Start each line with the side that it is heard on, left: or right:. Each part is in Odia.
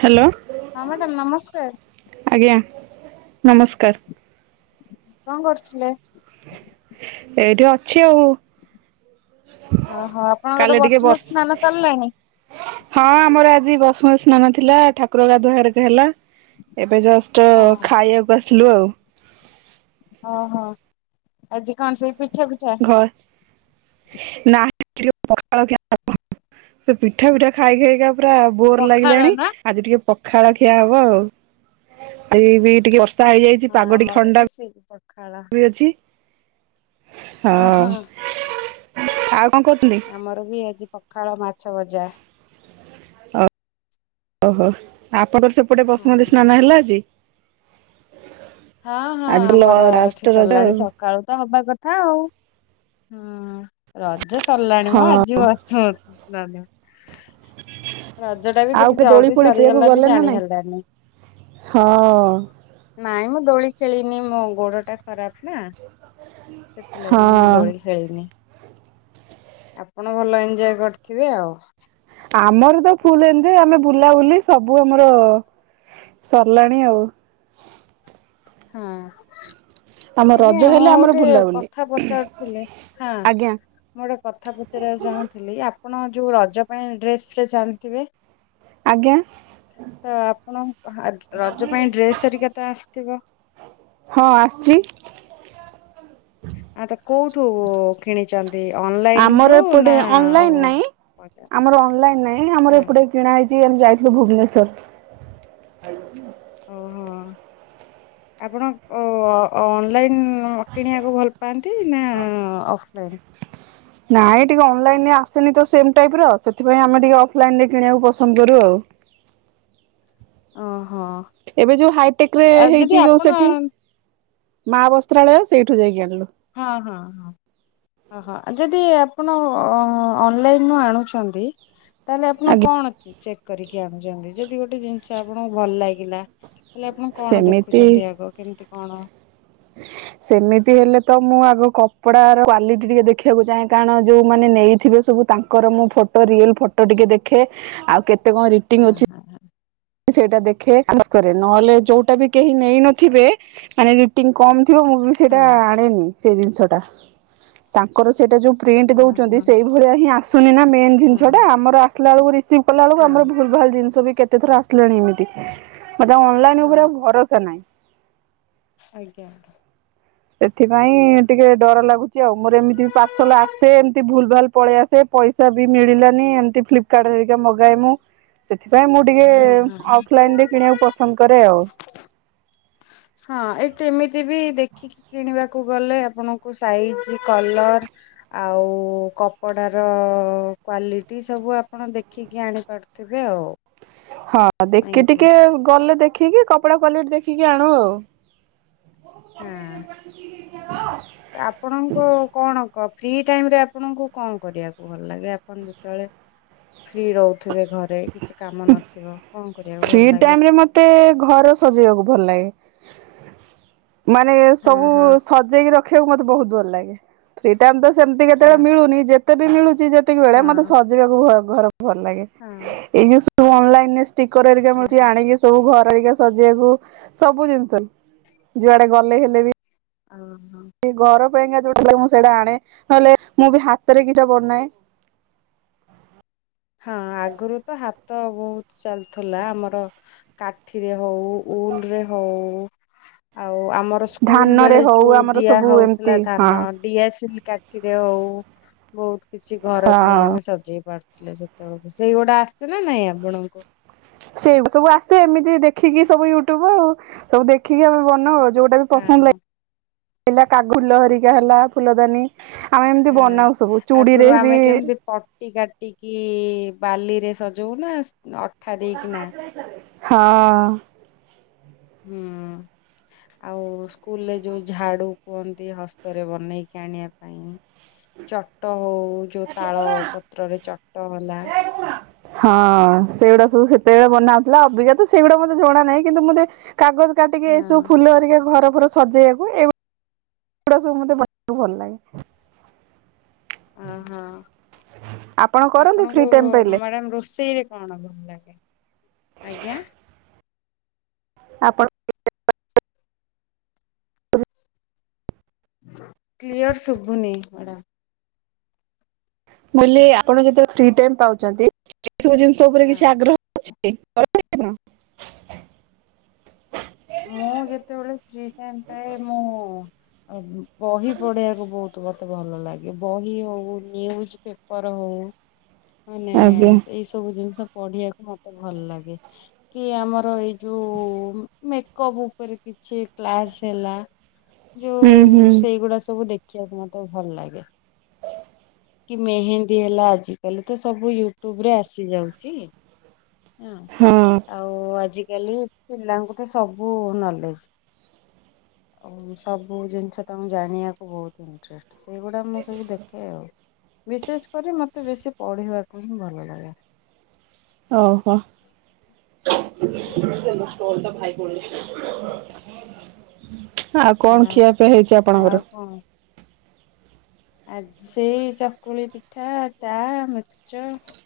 right: ହ୍ୟାଲୋ
left: ହଁ ମ୍ୟାଡ଼ାମ ନମସ୍କାର।
right: ଆଜ୍ଞା ନମସ୍କାର।
left: କଣ କରୁଥିଲେ?
right: ଏଇଠି ଅଛି ଆଉ।
left: ଓହୋ ଆପଣଙ୍କର
right: କାଲି ଟିକେ ବର୍ଷ
left: ବସୁମତୀ ସ୍ନାନ ସରିଲାଣି।
right: ଆ ବସମ ସ୍ନାନ ଥିଲା ଠାକୁର ଗାଧୁଆ ଘରକୁ ହେଲା। ଏବେ ଜଷ୍ଟ
left: ହଁ।
right: ଖାଇବାକୁ ଷ୍ଟା ହାଲୋ ଆଉ
left: ଓ ହୋ ଆଜି କଣ ସେଇ ପ ପିଠା ପିଠା
right: ଘ ନା ପିଠା ପିଠା ଖାଇ ଖାଇକା ପୁରା ବୋର
left: ପଖାଳ
right: ଲାଗିଲାଣି
left: ନା?
right: ଆଜି ଟିକେ ପଖାଳ ଖିଆ ହବ ଆଉ ଆଉ ବି ଟିକେ ଅ ହେଇଯାଇଛି
left: ହଁ
right: ପାଗଟି
left: ଆମର ବି
right: ଥଣ୍ଡା
left: ସେଇ ପଖାଳ।
right: ହୋଇଅଛି ।
left: ଓହୋ
right: ହଁ । ଆଉ କଣ କରୁଛନ୍ତି?
left: ଆମର ବି ଆଜି ପଖାଳ ମାଛ ମାଛ ଭଜା ।
right: ଓହୋ ଆ ଆପଣଙ୍କ ର ସେପଟେ
left: ହଁ
right: ବସୁମତୀ ସ୍ନାନ ହେଲା ଆଜି ।
left: ହଁ ହଁ
right: ଆଜି
left: ଆମର
right: ଲାଷ୍ଟ
left: ଏଠି
right: ରଜ
left: ସରିଲାଣି
right: ଆଉ
left: ସକାଳୁ ତ ହବା କଥା ଆଉ ହୁଁ । ରଜ ସରିଲାଣି ମୁଁ
right: ହଁ।
left: ଆଜି ବସୁମତୀ ସ୍ନାନ । ରଜ ଟା ବି
right: ଆଉ
left: କେତେ
right: କେ ଦୋଳି
left: ଜଲଦି
right: ଫୋଳି ଖେଳିବାକୁ
left: ସରିଗଲା ବି
right: ଗଲେ ନା
left: ଜାଣି
right: ନାଇଁ?
left: ହେଲାନି
right: ହଁ।
left: ନାଇଁ ମ ଦୋଳି ଖେଳିନି ମୋ ଗୋଡ ଟା ଖରାପ ନା ସେଥି ଲାଗି ମୁଁ
right: ହଁ
left: ଦୋଳି ଖେଳିନି । ଆପଣ ଭଲ ଏଞଜୟ କରିଥିବେ ଆଉ
right: ଆମର ତ ଫୁଲ ଏନଜୟ ଆମେ ବୁଲାବୁଲି ସବୁ ଆମର ସରିଲାଣି ଆଉ
left: ହଁ
right: ଆମ
left: ଆଜ୍ଞା
right: ରଜ
left: ମୁଁ
right: ହେଲେ ଆମର
left: ଗୋଟେ
right: ବୁଲାବୁଲି।
left: କଥା ପଚାରୁଥିଲି ହଁ
right: ଆଜ୍ଞା
left: ମୁଁ ଗୋଟେ କଥା ପଚାରିବାକୁ ଚାହୁଁଥିଲି ଆପଣ ଯୋଉ ରଜ ପାଇଁ ଡ୍ରେସ ଫ୍ରେସ୍ ଆଣିଥିବେ
right: ଆଜ୍ଞା
left: ତ ଆପଣ ରଜ ପାଇଁ ଡ୍ରେସ୍ ହେରିକା ତ ଆସିଥିବ।
right: ହଁ ଆସଛି ।
left: ସବୁ କିଣିଛନ୍ତି। ଅନଲାଇନ ରୁ
right: ଆମର
left: ନା
right: ଏପଟେ ଅନଲାଇନ ନାଇଁ
left: ବଜାର
right: ଆମର ଅନଲାଇନ ନାଇଁ
left: ହଁ
right: ଆମର ଏପଟେ କିଣା ହେଇଛି ଯେ ଆମେ ଯାଇଥିଲୁ ଭୁବନେଶ୍ୱର।
left: ଓହୋ ଆପଣ ଅନଲାଇନ୍ କିଣିବାକୁ ଭଲ ପାଆ ନ୍ତି ନା ଅଫ୍ ଅଫ୍ ଲାଇନ୍।
right: ନାଇଁ ଟିକେ ଅ ଅନଲାଇନ ରେ ଆସେନି ତ ସେମ ଟାଇପ ର ସେଥିପାଇଁ ଆମେ ଟିକେ ଅଫଲାଇନ ରେ କିଣିବାକୁ ପସନ୍ଦ କରୁ ଆଉ।
left: ଓହୋ।
right: ଏବେ ଯୋଉ ହାଇଟେକ ରେ
left: ଆଉ ଯଦି
right: ହେଇଛି ଯୋଉ
left: ଆପଣ
right: ସେଠି ମା ବସ୍ତ୍ରାଳୟ ସେଇଠୁ ଯାଇକି ଆଣିଲୁ।
left: ହଁ ହଁ ହଁ ହଁ ଯଦି ଆପଣ ଅନଲାଇନ ରୁ ଆଣୁଛନ୍ତି ତାହେଲେ ଆପଣ
right: ଆଜ୍ଞା।
left: କଣ ଅଛି ଚେକ୍ କରିକି ଆଣୁଛନ୍ତି ଯଦି ଗୋଟେ ଜିନିଷ ଆଚ୍ଛା ଆପଣଙ୍କୁ ଭଲ ଲାଗିଲା ହେଲେ ଆପଣ କଣ
right: ସେମିତି
left: ଦେଖୁଛନ୍ତି ଆଗ କେମିତି କଣ
right: ସେମିତି ହେଲେ ତ ମୁଁ ଆଗ କପଡାର କ୍ଵାଲିଟି ଟିକେ ଦେଖିବାକୁ ଚାହେଁ କାରଣ ଯୋଉ ମାନେ ନେଇଥିବେ ସବୁ ତାଙ୍କର ମୁଁ ଫଟୋ ରିଅଲ ଫଟୋ ଟିକେ ଦେଖେ ଆଉ କେତେ ଏତେ କଣ
left: ହଁ
right: ରେଟିଙ୍ଗ ଅଛି
left: ହଁ
right: ସେଇଟା ଦେଖେ ଚୁଜ କରେ ନହେଲେ ଯୋଉଟା ବି କେହି ନେଇନଥିବେ ମାନେ ରେଟିଙ୍ଗ କମ୍ ଥିବ ମୁଁ ବି ସେଇଟା
left: ହଁ
right: ଆଣେନି । ସେ ଜିନିଷ ଟା ତାଙ୍କର ସେଇଟା ଯୋଉ ପ୍ରିଣ୍ଟ
left: ହଁ
right: ଦଉଛନ୍ତି
left: ହଁ
right: ସେଇଭଳିଆ ହିଁ ଆସୁ ଆସୁନି ନା। ମେନ୍
left: ହଁ
right: ଜିନିଷ ଟା ଆମର ଦେଖିଲା ବେଳକୁ ସିମ୍ପଲ ହେଲା ବେଳକୁ
left: ହଁ
right: ଆମ ଭୂଲ ଭାଲ ଜିନିଷ ବି କେତେ ତାପରେ ଆସେ [unintelligible] ମତେ ଅନଲାଇନ
left: ହଁ
right: ଉପରେ ଆଉ ଭରସା ନାହିଁ।
left: ଆଜ୍ଞା।
right: ସେଥିପାଇଁ ଟିକେ ଡର ଲାଗୁଛି ଆଉ ମୋର ଏମିତି ବି ପାର୍ସଲ ଆସେ ଏମିତି ଭୁଲ ଭାଲ ପଳେଇ ଆସେ ପଇସା ବି ମିଳିଲାନି ଏମିତି ଫ୍ଲିପକାର୍ଟ ହେରିକା ମଗାଏ ମୁଁ ସେଥିପାଇଁ ମୁଁ ଟିକେ
left: ହଁ ହଁ ହଁ
right: ଅଫଲାଇନ ରେ କିଣିବାକୁ ପସନ୍ଦ କରେ ଆଉ।
left: ହଁ ଏଠି ଏମିତି ବି ଦେଖିକି କିଣିବାକୁ ଗଲେ ଆପଣଙ୍କୁ ସାଇଜ କଲର ଆଉ କପଡାର କ୍ଵାଲିଟି ସବୁ ଆପଣ ଦେଖିକି ଆଣିପାରୁଥିବେ ଆଉ।
right: ହଁ ଦେଖି
left: ନାଇଁକି
right: ଟିକେ ଗଲେ ଦେଖ ଦେଖିକି କପଡ଼ା କ୍ୱାଲିଟି ଦେଖିକି ଆଣୁ ଆଉ।
left: ହଁ ଆପଣଙ୍କ କଣ? କ ଫ୍ରି ଟାଇମ ରେ ଆପଣଙ୍କୁ କଣ କରିବାକୁ ଭଲ ଲାଗେ ଆପଣ ଯେତେବେଳେ ଫ୍ରି ରହୁ ଥିବେ ଘରେ କିଛି କାମ ନଥିବ। କଣ କରିବାକୁ
right: ଫ୍ରି
left: ଭଲ ଲାଗେ?
right: ଟାଇମ ରେ ମତେ ଘର ସଜେଇବାକୁ ଭଲ ଲାଗେ। ମାନେ
left: ହଁ
right: ସବୁ
left: ହଁ
right: ସଜେଇକି ରଖିବାକୁ ମତ ବହୁତ ଭଲ ଲାଗେ ଫ୍ରୀ ଟାଇମ ତ। ସେମିତି କେତେବେଳେ
left: ହଁ
right: ମିଳୁନି ଯେତେ ବି ମିଳୁଛି ଯେତିକି ବେଳେ ମତେ
left: ହଁ
right: ସଜେଇବାକୁ ଭଲ ଭଲ ଲାଗେ
left: ହଁ
right: ଏଇ ଯୋଉ ଯଉ ଅନଲାଇନ୍ ଷ୍ଟିକ କର ହେରିକା
left: ହଁ
right: ମିଳୁଛି ଆଣିକି ସବୁ ଘରେ। ସଜେଇିବାକୁ ସବୁ ଜିନିଷ ଯୁଆଡେ ଗଲେ ହେଲେ ବି
left: ହଁ ହଁ।
right: ପାଇଁ କା ଯୋଉଟା ମୁଁ ସେଇଟା ଆଣେ ନହେଲେ ମୁଁ ବି ହାତରେ କେଟା ବନାଏ।
left: ହଁ ଆଗରୁ ତ ହାତ ବହୁତ ଚାଲୁଥିଲା ଆମର କାଠିରେ ହଉ ଉଲ ରେ ହଉ ଆ ଆଉ ଆମର ସ୍କୁଲ
right: ଧାନରେ
left: ବେଳେ
right: ହଉ
left: ଯୋଉ
right: ଆମର
left: ଦିଆ
right: ସବୁ
left: ହଉଥିଲା
right: ଏମିତି ହଁ
left: ଧାନ ଡିଆସିଲ କାଠ ଥିରେ ହଉ ବହୁତ। କିଛି ଘର ପାଇଁ
right: ହଁ
left: ଆମେ ସଜେଇ ପାରୁ ଥିଲେ ସେତେବେଳକୁ ସେଇଗୁଟା ଆସିଥିଲା ନାଇଁ ଆପଣଙ୍କୁ।
right: ସେଇଆକୁ ସବୁ ଆସେ ଏମିତି ଦେଖିକି ସବୁ ୟୁଟ୍ୟୁବ ସବୁ ଦେଖିକି ଆମେ ବନାଉ ଯେଉଟା ବି
left: ହଁ
right: ପସନ୍ଦ ଲାଗେ। ପିଲା କାଗୁ ଲହରିକା ହେଲା ଫୁଲଦାନୀ। ଆମେ ଏମିତି
left: ହଁ
right: ବନାଉ ସବୁ
left: ଆଗରୁ
right: ଚୁଡିରେ ବି
left: ଆମେ କେମିତି ପଟି କାଟିକି ବାଲିରେ ସଜଉ ନା ନଟ ଅଠାଦେଇ କିନା
right: ହଁ।
left: ହୁଁ ଆଉ ସ୍କୁଲରେ ଯୋଉ ଝାଡୁ କୁହନ୍ତି ହସ୍ତରେ ବନେଇକି ଆଣିବା ପାଇଁ ଚଟ ହଉ। ଉ ଯଉ ତାଳ ପତ୍ରରେ ଚଟ ହେଲା ହୁଁ।
right: ସେତବେଳେ ବନାଉଥିଲା ଅଭିକା ତ ସେଗୁଡା ମୋତେ ଜଣା ନାହିଁ କିନ୍ତୁ ମୋତେ କାଗଜ କାଟିକି ଏସବୁ
left: ହଁ।
right: ଫୁଲ ହରିକା ଘର ଫର ସ ସଜେଇବାକୁ ଏଭଳି ଏ ଗୁଡା ସବୁ ମତେ ଭଲ ଲାଗେ ।
left: ହଁ ହଁ
right: ଆପଣ କରନ୍ତି ଫ୍ରି
left: ଆପଣଙ୍କୁ
right: ଟାଇମ ପାଇଲେ
left: ମ୍ୟାଡାମ ରୋଷେଇରେ କଣ ଭଲ ଲାଗେ? ଆଜ୍ଞା ।
right: ଆପଣ [inaudible]
left: କ୍ଲିୟର ଶୁଭୁନି ଡ଼ା
right: ବ ଆପଣ ଯେତେ ଫ୍ରୀ ଟାଇମ ପାଉଛନ୍ତି ଏ ସବୁ ଜିନିଷ ଉପରେ କିଛି
left: ହଁ
right: ଆଗ୍ରହ ଅଛି । [inaudible]
left: ମୁଁ ଯେତେବେଳେ ଫ୍ରି ଟାଇମ୍ ପାଏ ମୁଁ ବହି ପଢିଆକୁ ବହୁତ ଭ ମତେ ଭଲ ଲାଗେ ବହି ହଉ ନିୟୁଜ ପେପର ହଉ ମାନେ
right: ଆଜ୍ଞା
left: ଏଇ ସବୁ ଜିନିଷ ପଢିବାକୁ ମତେ ଭଲ ଲାଗେ କି ଆମର ଏଇ ଯୋଉ ମେକପ ଉପରେ କିଛି କ୍ଲାସ ହେଲା
right: ହୁଁ
left: ଯୋଉ
right: ହୁଁ
left: ସେଇଗୁଡା ସବୁ ଦେଖି ଖିଆ କୁ ମତେ ଭଲ ଲାଗେ । କି ମେହେନ୍ଦୀ ହେଲା ଆଜିକାଲି ତ ସବୁ ୟୁଟ୍ୟୁବ ରେ ଆସିଯାଉଛି । ହୁଁ
right: ହଁ
left: ଆଉ ଆଜି ଗଲି ପିଲାଙ୍କୁ ତ ସବୁ ନଲେଜ । ଆଉ ସବୁ ଜିନିଷ ତାଙ୍କୁକୁ ଜାଣିବାକୁ ବହୁତ ଇଣ୍ଟରେଷ୍ଟ ସେଇଗୁଡା ମୁଁ ସବୁ ଦେଖେ ଆଉ । ବିଶେଷ କରି ମୋତେ ବେଶୀ ପଢ଼ିବାକୁ ହିଁ ଭଲ ଲାଗେ ।
right: [inaudible] ଓଡ଼ିଶା [inaudible] ଆଉ କଣ ଖିଆପିଆ
left: ହଁ
right: ହେଇଛି ଆପଣଙ୍କର ।
left: ଆ ସେଇ ଚକୁଳି ପିଠା ଚା ମିକ୍ସଚର ।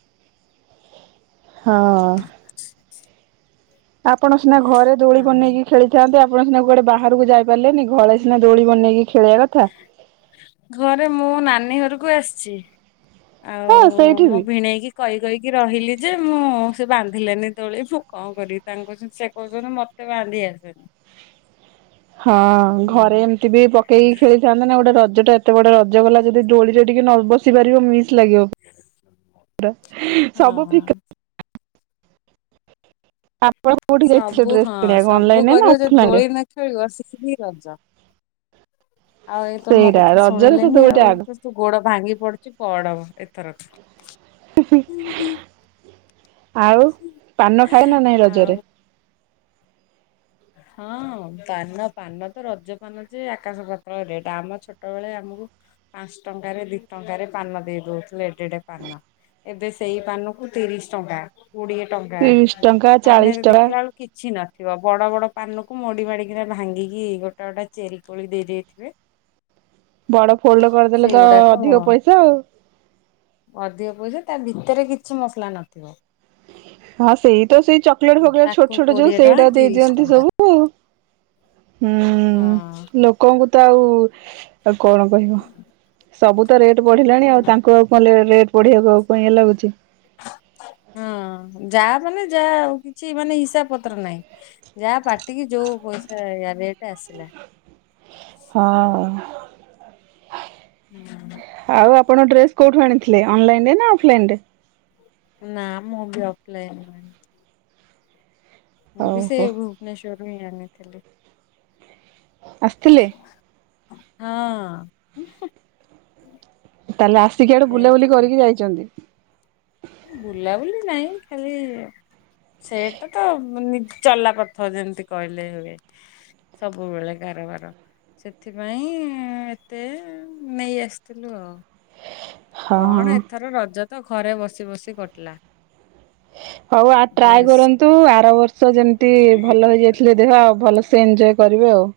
right: ହଁ । ଆପଣ ସିନା ଘରେ ଦୋଳି
left: ହଁ ହଁ
right: ବନେଇକି ଖେଳିଥାନ୍ତି କୌଣ ସିନା କୁଆଡେ ବାହାରକୁ ଯାଇ ପାରିଲେନି ଘଳି ସିନା ଦୋଳି ବନେଇକି ଖେଳିବା କଥା
left: ଏବେ ମୁଁ ନାନୀ ଘରକୁ ଆସିଛି।
right: ହଁ
left: ଆଉ
right: ସେଇଠି
left: ମୁଁ
right: ବି।
left: ଭିଣେଇକି କହି କହିକି ରହିଲି ଯେ ମୁଁ ସେ ବାନ୍ଧିଲେନି ତୋଳି ଫ କଣ କରି ତାଙ୍କୁ କହୁଛନ୍ତି ସେ କହୁଛନ୍ତି ମତେ ବାନ୍ଧି ଆସେନି ।
right: ହଁ ଘରେ ଏମିତି ବି ପକେଇକି ଖେଳିଥାନ୍ତେ ନା ଗୋଟେ ରଜ ଜ ଟା ଏତେ ବଡ ରଜ ଗଲା ଯଦି ଡଳିରେ ଟିକେ ନ ବସି ପାରିବ ମି ଲାଗିବ ସବୁ
left: ହଁ
right: ଫ ଆପଣ କୋଉଠି ଯାଇଥିଲେ
left: ସବୁ
right: ଡ୍ରେସ
left: ହଁ
right: କିଣିବାକୁ
left: ସବୁ
right: ଅନଲାଇନରେ ନା
left: କରିବ ଯି
right: ଅଫଲାଇନ ରେ?
left: ଦୋଳି ନ ଖେଳିବ ସି ରଜ ଆଉ ଏଇତ ମୋ
right: ସେଇଟା
left: କଥା
right: ରଜରେ ତ
left: ଶୁଣିଲେନି
right: ଦୋଳିଟା
left: ଆଉ
right: ଆଗ
left: ତୁ ଗୋଡ ଭାଙ୍ଗି ପଡୁଛି ପଡବ ଏଥରକ
right: ହ [inaudible] ଆଉ ପାନ ଖାଏ ନା ନାଇଁ
left: ଆଉ
right: ରଜରେ
left: ହଁ ପାନ ପାନ ତ ରଜ ପାନ ଯେ ଆକାଶ ପତାଳ ରେଟ ଆମ ଛୋଟ ବେଳେ ଆମକୁ ପାଞ୍ଚ ଟଙ୍କାରେ ଦି ଟଙ୍କାରେ ପାନ ଦେଇ ଦଉଥିଲେ ଏଡେଏଡେ ପାନ ଏବେ ସେଇ ପାନକୁ ତିରିଶ ଟଙ୍କା କୋଡିଏ ଟଙ୍କା
right: ତିରିଶ ଟଙ୍କା ଚାଳିଶ
left: ତାରନେରେ
right: ଟଙ୍କା
left: ଦେଖିଲା ବେଳୁ କିଛି ନ ଥିବା ବଡ ବଡ ପାନ କୁ ମୋଡି ମାଡିକିନା ଭାଙ୍ଗିକି ଗୋଟା ଗୋଟା ଚେରି କୋଳି ଦେଇ ଦେଇଥିବେ
right: ବଡ ଫୋଲଡ କରିଦେଲେ ତ
left: ସେଇଗୁଡାକ
right: ଅଧିକ ପଇସା ଆଉ
left: ଅଧିକ ପଇସା ତା ଭିତରେ କିଛି ମସଲା ନଥିବ
right: ହଁ ସେଇ ତ ସେଇ ଚକଲେଟ ଫକଲେଟେ ଛୋଟ
left: ତାକୁ
right: ଛୋଟ ଯୋଉ
left: କୋଡିଏ ଟଙ୍କା
right: ସେଇଟା ଦେଇ
left: ତିରିଶ
right: ଦିଅନ୍ତି
left: ଟଙ୍କା
right: ସବୁ ହୁଁ
left: ହଁ।
right: ଲୋକଙ୍କୁ। ତ ଆଉ ଆଉ କଣ କହିବ ସବୁ ତ ରେଟ ବଢିଲାଣି ଆଉ ତାଙ୍କୁ ଆଉ କଣ ରେଟ ପଢିବାକୁ ଆଉ କଣ ଇଏ ଲାଗୁଛି।
left: ହଁ ଯାହା ମାନେ ଯାହା ଆଉ କିଛି ମାନେ ହିସାବ ପତ୍ର ନାହିଁ ଯାହା ପାଟିକି ଯୋଉ ପଇସା ରେଟ ଆସିଲା।
right: ହଁ।
left: ହୁଁ
right: ଆଉ ଆପଣ ଡ୍ରେସ କୋଉଠୁ ଆଣିଥିଲେ ଅନଲାଇନ ରେ ନା ଅଫଲାଇନ ରେ
left: ନା ମୁଁ ବି ଅଫ ଲାଇନ ମୁଁ ବି ସେ
right: ଓହୋ।
left: ଭୁବନେଶ୍ଵର ରଇ ଆଣିଥିଲି
right: ଆସିଥିଲେ
left: ହଁ
right: ତାହେଲେ ଆସିକି ଆଡେ
left: ଯାଇକି
right: ବୁଲାବୁଲି କରିକି
left: ଧରି
right: ଯାଇଛନ୍ତି
left: ବୁଲାବୁଲି ନାଇଁ ଖାଲି ସେଇଟା ତ ନି ଚଲାପଥ ଯେମିତି କହିଲେ ହୁଏ ସବୁବେଳେ କାରବାର ସେଥିପାଇଁ ଏତେ ନେଇ ଆସିଥିଲୁ ଆଉ କଣ
right: ହଁ
left: ଏଥର ରଜ ତ ଘରେ ବସି ବସି କଟିଲା
right: ହଉ ଆ ଟ୍ରାଏ
left: ଡ୍ରେସ୍
right: କରନ୍ତୁ ଆର ବର୍ଷ ଯେମିତି ଭଲ ହୋଇଯାଇଥିଲେ ଦେହ ଆ ଭଲ ସେ ଏନଞ୍ଜୟ କରିବେ ଆଉ।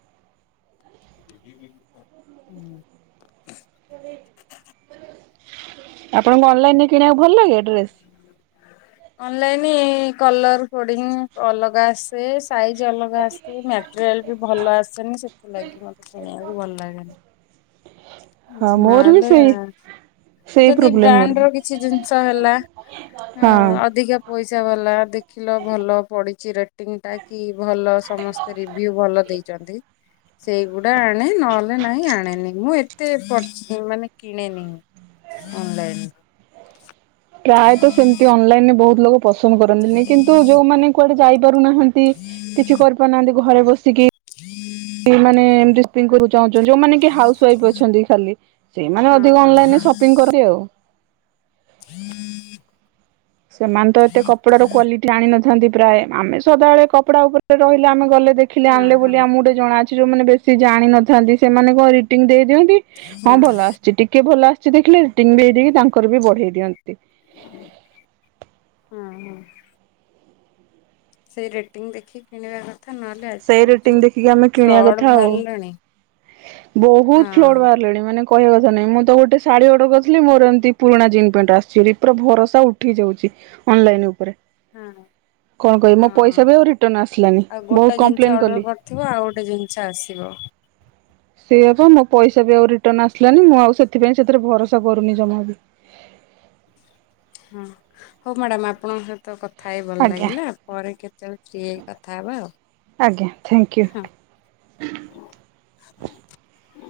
left: ହୁଁ [inaudible]
right: ଆପଣଙ୍କୁ ଅନଲାଇନ ରେ କିଣିବାକୁ ଭଲ ଲାଗେ? ଡ୍ରେସ୍?
left: ଅନଲାଇନ କଲର ପୋଡିଂ ଅଲଗା ଆସେ। ସାଇଜ୍ ଅଲଗା ଆସୁଛି ମ୍ୟାଟେରିଆଲ ବି ଭଲ ଆସେନି ସେଥିଲାଗି ମତେ କିଣିବାକୁ ଭଲ ଲାଗେନି।
right: ହଁ ମୋର ବି
left: ନହେଲେ
right: ସେଇ
left: ଆ
right: ସେଇ
left: ଯଦି
right: ପ୍ରୋବ୍ଲେମ ମୋର
left: ବ୍ରାଣ୍ଡ ର
right: ବି।
left: କିଛି ଜିନିଷ ହେଲା
right: ହଁ
left: ଉମ ଅଧିକା ପଇସା ପଜା ବାଲା ଦେଖିଲ ଭଲ ପଡିଛି ରେଟିଂ ଟା କି ଭଲ ସମସ୍ତେ ରିଭିୟୁ ଭଲ ଦେଇ ସେଇଗୁଡା ଆଣେ ନହେଲେ ନାହିଁ ଆଣେନି ମୁଁ କେତେ ପ ମାନେ କିଣେନି ଅନଲାଇନରୁ।
right: ପ୍ରାୟତ ସେମିତି ଅନଲାଇନରେ ବହୁତ ଲୋକ ପସନ୍ଦ କରନ୍ତିନି କିନ୍ତୁ ଯୋଉମାନେ କୁଆଡେ କରୁନାହାନ୍ତି କିଛି କରିପାରୁନାହାନ୍ତି ଘରେ ବସିକି। ଏଇ ମାନେ ଏମତି ବିଗୁର ଚଂଚ ଯୋଉମାନେ କି ହାଉସ ୱାଇ ଅଛନ୍ତି ଖାଲି ସେଇମାନେ
left: ହଁ
right: ଅଧିକ
left: ହଁ ହଁ
right: ଅନଲାଇନରେ ସପିଙ୍ଗ କରନ୍ତି ଆଉ।
left: [unintelligible]
right: ସେମାନେ ତ ଏତେ କପଡାର କ୍ୱାଲିଟି ଆଣି ନଥି ସେଠି ପ୍ରାୟ ଆମେ ସଦାବେଳେ କପଡା ଉପରେ ରହିଲେ ଆମେ ଗଲେ ଦେଖିଲେ
left: ହଁ
right: ଆଣିଲେ
left: ହଁ
right: ବୋଲି ଆମକୁ ଟିଟେ ଜଣା ଅଛିୋଉ ମାନ ବେଶି ସେ ଜାଣିିନଥାନ୍ତି ସେମାନଙ୍କ ରେଟିଂ ଦେଇ ଦିଅନ୍ତି ହଁ ଭଲ ଆସିୁଛି ଟିକେ ଭଲ ଆସି ସେ ଦେଖିଲେ ରେଟିଙ୍ଗ ଦେଇ ଦେଇ ତାଙ୍କର ବି ବଢେଇ ଦିଅନ୍ତି।
left: ହଁ ହଁ ସେଇ ରେଟିଂ ଦେଖିକି କିଣିବା କଥା ନହେଲେ ଆଜି
right: ସେଇ
left: କାଲି
right: ରେଟିଂ
left: ଯୋଉ
right: ଦେଖିକି ଆମେ କିଣିବା
left: ଫ୍ରଡ
right: କଥା ଆଉ।
left: ବାହାରିଲାଣି। ହଁ
right: ବହୁତ ଫ୍ଲଡ ବାହାରିଲେଣି ମାନେ କହିବା କଥା ନାଇଁ ମୁଁ ତ ଗୋଟେ ଶାଢ଼ୀ ଅର୍ଡର କରିଥିଲି। ମୋର ଏମିତି ପୁରୁଣା ଜିନ୍ ପ୍ୟାଣ୍ଟ ଆସିଛି ପୁରା ଭରସା ଉଠି ଯାଉଛି ଅନଲାଇନ ଉପରେ।
left: ହଁ
right: କଣ କହିବି
left: ହଁ
right: ମୋ ପଇସା ବି ଆଉ ରିଟର୍ଣ୍ଣ ଆସିଲାନି
left: ଆଉ
right: ବହୁତ
left: ଗୋଟେ ଜିନିଷ
right: କମ୍ପ୍ଲେନ କଲି।
left: ଅର୍ଡ଼ର କରିଥିବ ଆଉ ଗୋଟେ ଜିନିଷ ଆସିବ।
right: ସେଇଆ ପା ମୋ ପଇସା ବି ଆଉ ରିଟର୍ନ ଆସିଲାନି ମୁଁ ଆଉ ସେଥିପାଇଁ ସେଥିରେ ଭରସା କରୁନି ଜମା ବି।
left: ହଁ ହଉ ମ୍ୟାଡ଼ାମ୍ ଆପଣଙ୍କ ସହିତ କଥା ଥାଇ ଭଲ
right: ଆଜ୍ଞା
left: ଲାଗିଲା ପରେ କେତେବେଳେ ଫ୍ରି ହେଇ କଥା ହବା ଆଉ
right: ଆଜ୍ଞା ଥ୍ୟାଙ୍କୟୁ।
left: ହଁ।